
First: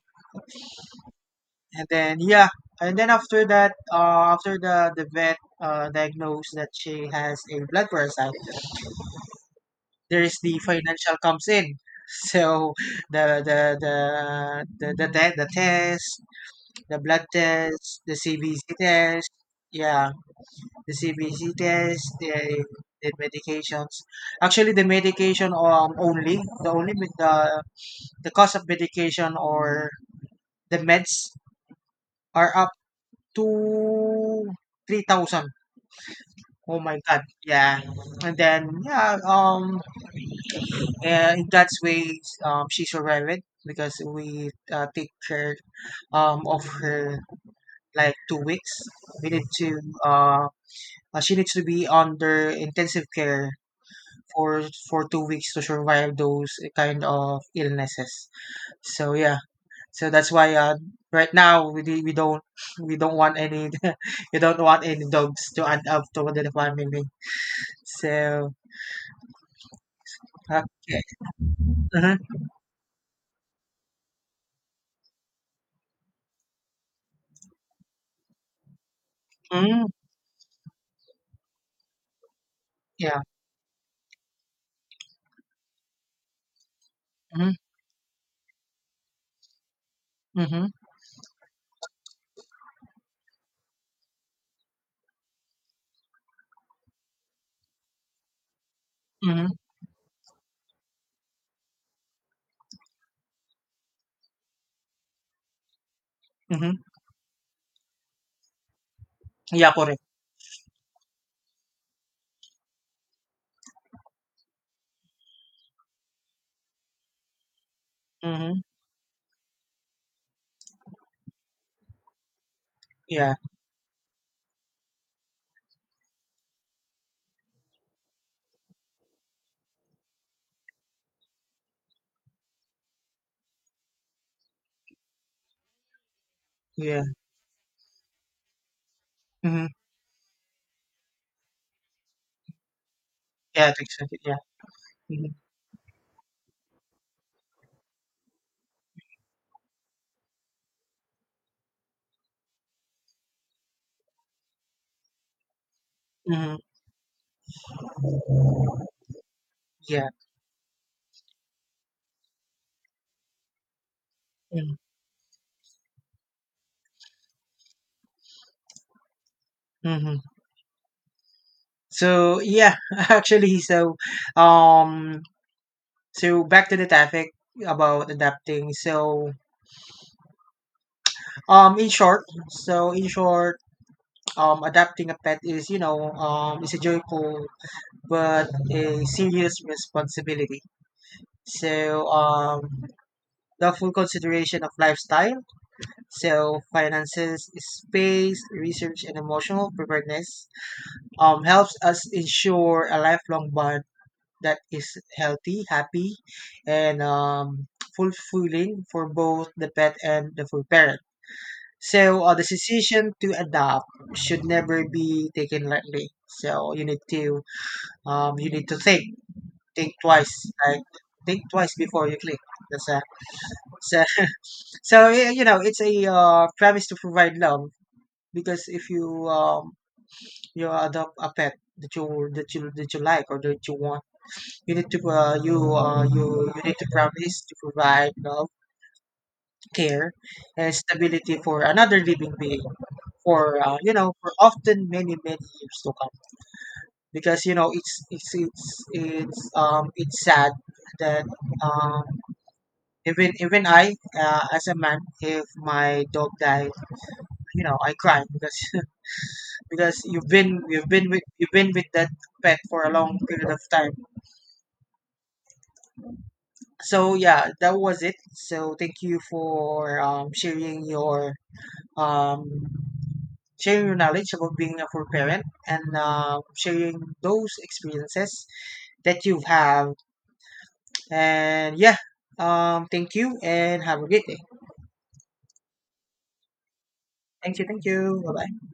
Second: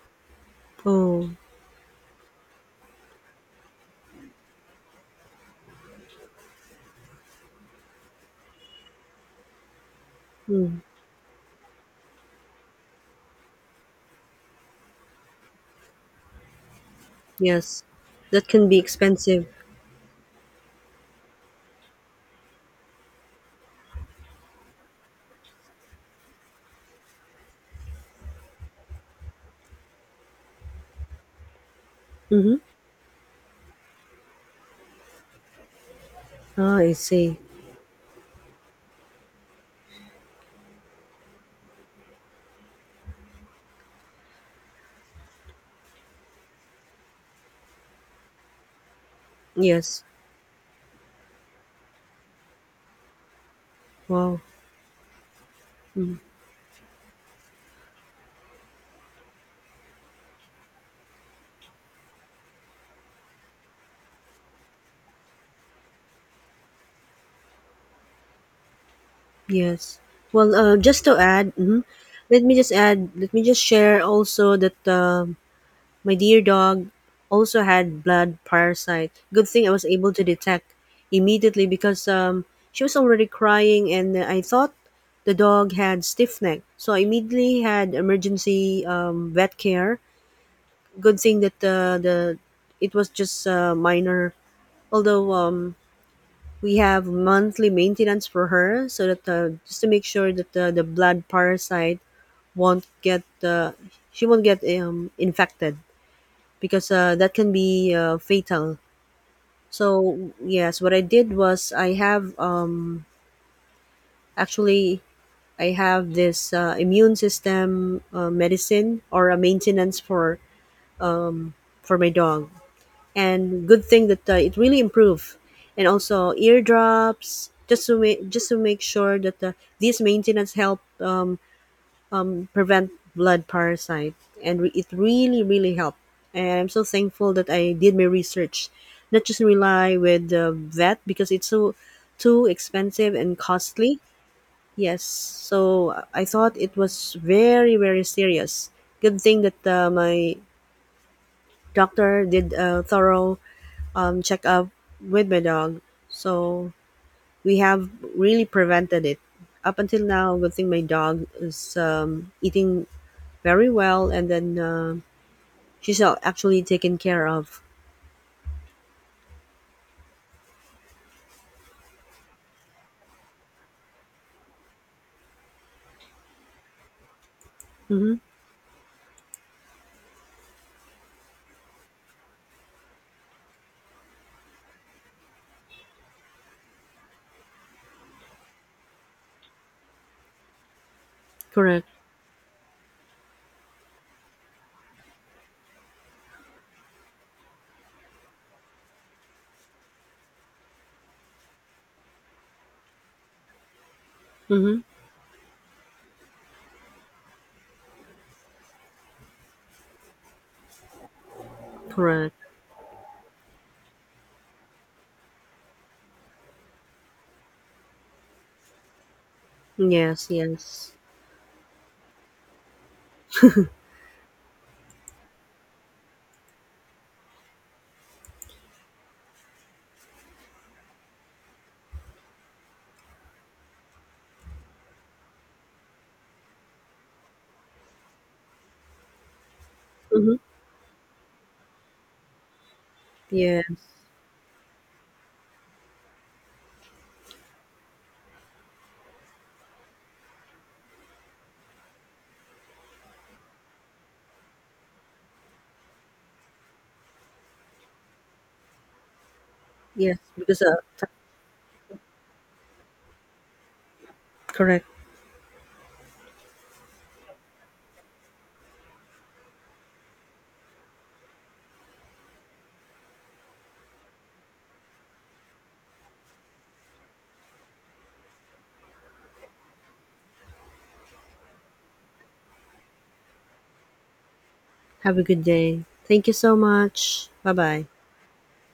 [SPEAKER 1] Oh.
[SPEAKER 2] And then yeah, and then after that, after the vet diagnosed that she has a blood parasite, there is the
[SPEAKER 1] Mm.
[SPEAKER 2] financial comes in. So the the the the test, the blood
[SPEAKER 1] Yes.
[SPEAKER 2] test, the
[SPEAKER 1] That
[SPEAKER 2] CBC
[SPEAKER 1] can be
[SPEAKER 2] test,
[SPEAKER 1] expensive.
[SPEAKER 2] yeah, the CBC test, the medications. Actually, the medication, only the cost of medication, or the meds,
[SPEAKER 1] Mm-hmm.
[SPEAKER 2] are up to 3,000.
[SPEAKER 1] Ah,
[SPEAKER 2] Oh
[SPEAKER 1] I
[SPEAKER 2] my God,
[SPEAKER 1] see.
[SPEAKER 2] yeah. And then, yeah, uh, in that way, she's survived because we take care of her like 2 weeks. We need to
[SPEAKER 1] Yes.
[SPEAKER 2] uh, she needs to be under intensive care
[SPEAKER 1] Wow.
[SPEAKER 2] for 2 weeks to survive those kind of illnesses. So, yeah, that's why right now, we don't want any we don't want any dogs to add up to the family. So,
[SPEAKER 1] Yes. Well,
[SPEAKER 2] okay.
[SPEAKER 1] just to add, mhm,
[SPEAKER 2] Uh
[SPEAKER 1] let me just share also that my dear dog also had blood parasite. Good thing I
[SPEAKER 2] huh.
[SPEAKER 1] was able to detect immediately, because she was
[SPEAKER 2] Yeah.
[SPEAKER 1] already crying and I thought the dog had stiff neck. So I
[SPEAKER 2] Mhm,
[SPEAKER 1] immediately had emergency vet care.
[SPEAKER 2] mhm,
[SPEAKER 1] Good thing that the it was just minor. Although we have monthly maintenance for her, so that
[SPEAKER 2] mhm,
[SPEAKER 1] just to make sure that the blood parasite won't get she won't get infected,
[SPEAKER 2] mhm.
[SPEAKER 1] because that can be fatal.
[SPEAKER 2] Yeah, correct.
[SPEAKER 1] So yes, what I did was I have actually I have this immune system
[SPEAKER 2] Mhm.
[SPEAKER 1] medicine or a maintenance for my dog,
[SPEAKER 2] Yeah,
[SPEAKER 1] and good thing that it really improved. And also eardrops, just to make sure that these maintenance help prevent blood parasite, and it really really helped. And I'm so
[SPEAKER 2] yeah.
[SPEAKER 1] thankful that I did my research, not just
[SPEAKER 2] Mhm.
[SPEAKER 1] rely with the vet, because it's so too expensive and
[SPEAKER 2] Yeah,
[SPEAKER 1] costly.
[SPEAKER 2] exactly. Yeah.
[SPEAKER 1] Yes,
[SPEAKER 2] Mhm.
[SPEAKER 1] so I thought it was very very serious. Good thing that my doctor did a thorough checkup with my dog,
[SPEAKER 2] Mhm.
[SPEAKER 1] so we have really prevented it up until
[SPEAKER 2] Yeah.
[SPEAKER 1] now. Good thing my dog is eating very well, and then
[SPEAKER 2] Mhm.
[SPEAKER 1] she's actually taken care of.
[SPEAKER 2] Mhm. So, yeah, actually, um, so back to the topic about
[SPEAKER 1] Mm-hmm.
[SPEAKER 2] adapting. Um, in short, so, in short, adapting a pet is you know it's a joyful but a serious responsibility.
[SPEAKER 1] Correct.
[SPEAKER 2] So um, the full consideration of lifestyle, so finances, space, research, and emotional preparedness helps us ensure a lifelong bond that
[SPEAKER 1] Mm-hmm.
[SPEAKER 2] is healthy, happy, and fulfilling for both the pet and the full parent. So
[SPEAKER 1] Correct.
[SPEAKER 2] the decision to adopt should never be taken lightly. So you need to think, think
[SPEAKER 1] Yes.
[SPEAKER 2] twice, like
[SPEAKER 1] Yes.
[SPEAKER 2] think twice before you click. That's a, so so y- you know it's a premise to provide love. Because if you adopt a pet that you that you that you like, or that you want, you need to you you you need to promise to provide you care
[SPEAKER 1] Mm-hmm.
[SPEAKER 2] and stability for another living being, for
[SPEAKER 1] Yes.
[SPEAKER 2] for often many many years to come. Because it's sad that, um even I, as a man, if my dog died, I cry, because because
[SPEAKER 1] Yes.
[SPEAKER 2] you've been you've been with you've been with that pet for a long period of time.
[SPEAKER 1] Correct.
[SPEAKER 2] So, yeah, that was it. So thank you for um, sharing your knowledge about being a full parent, and sharing those experiences that you've had. And, yeah, thank you and have a great day.
[SPEAKER 1] Have a good day. Thank you so much. Bye
[SPEAKER 2] Thank you, thank
[SPEAKER 1] bye.
[SPEAKER 2] you. Bye bye.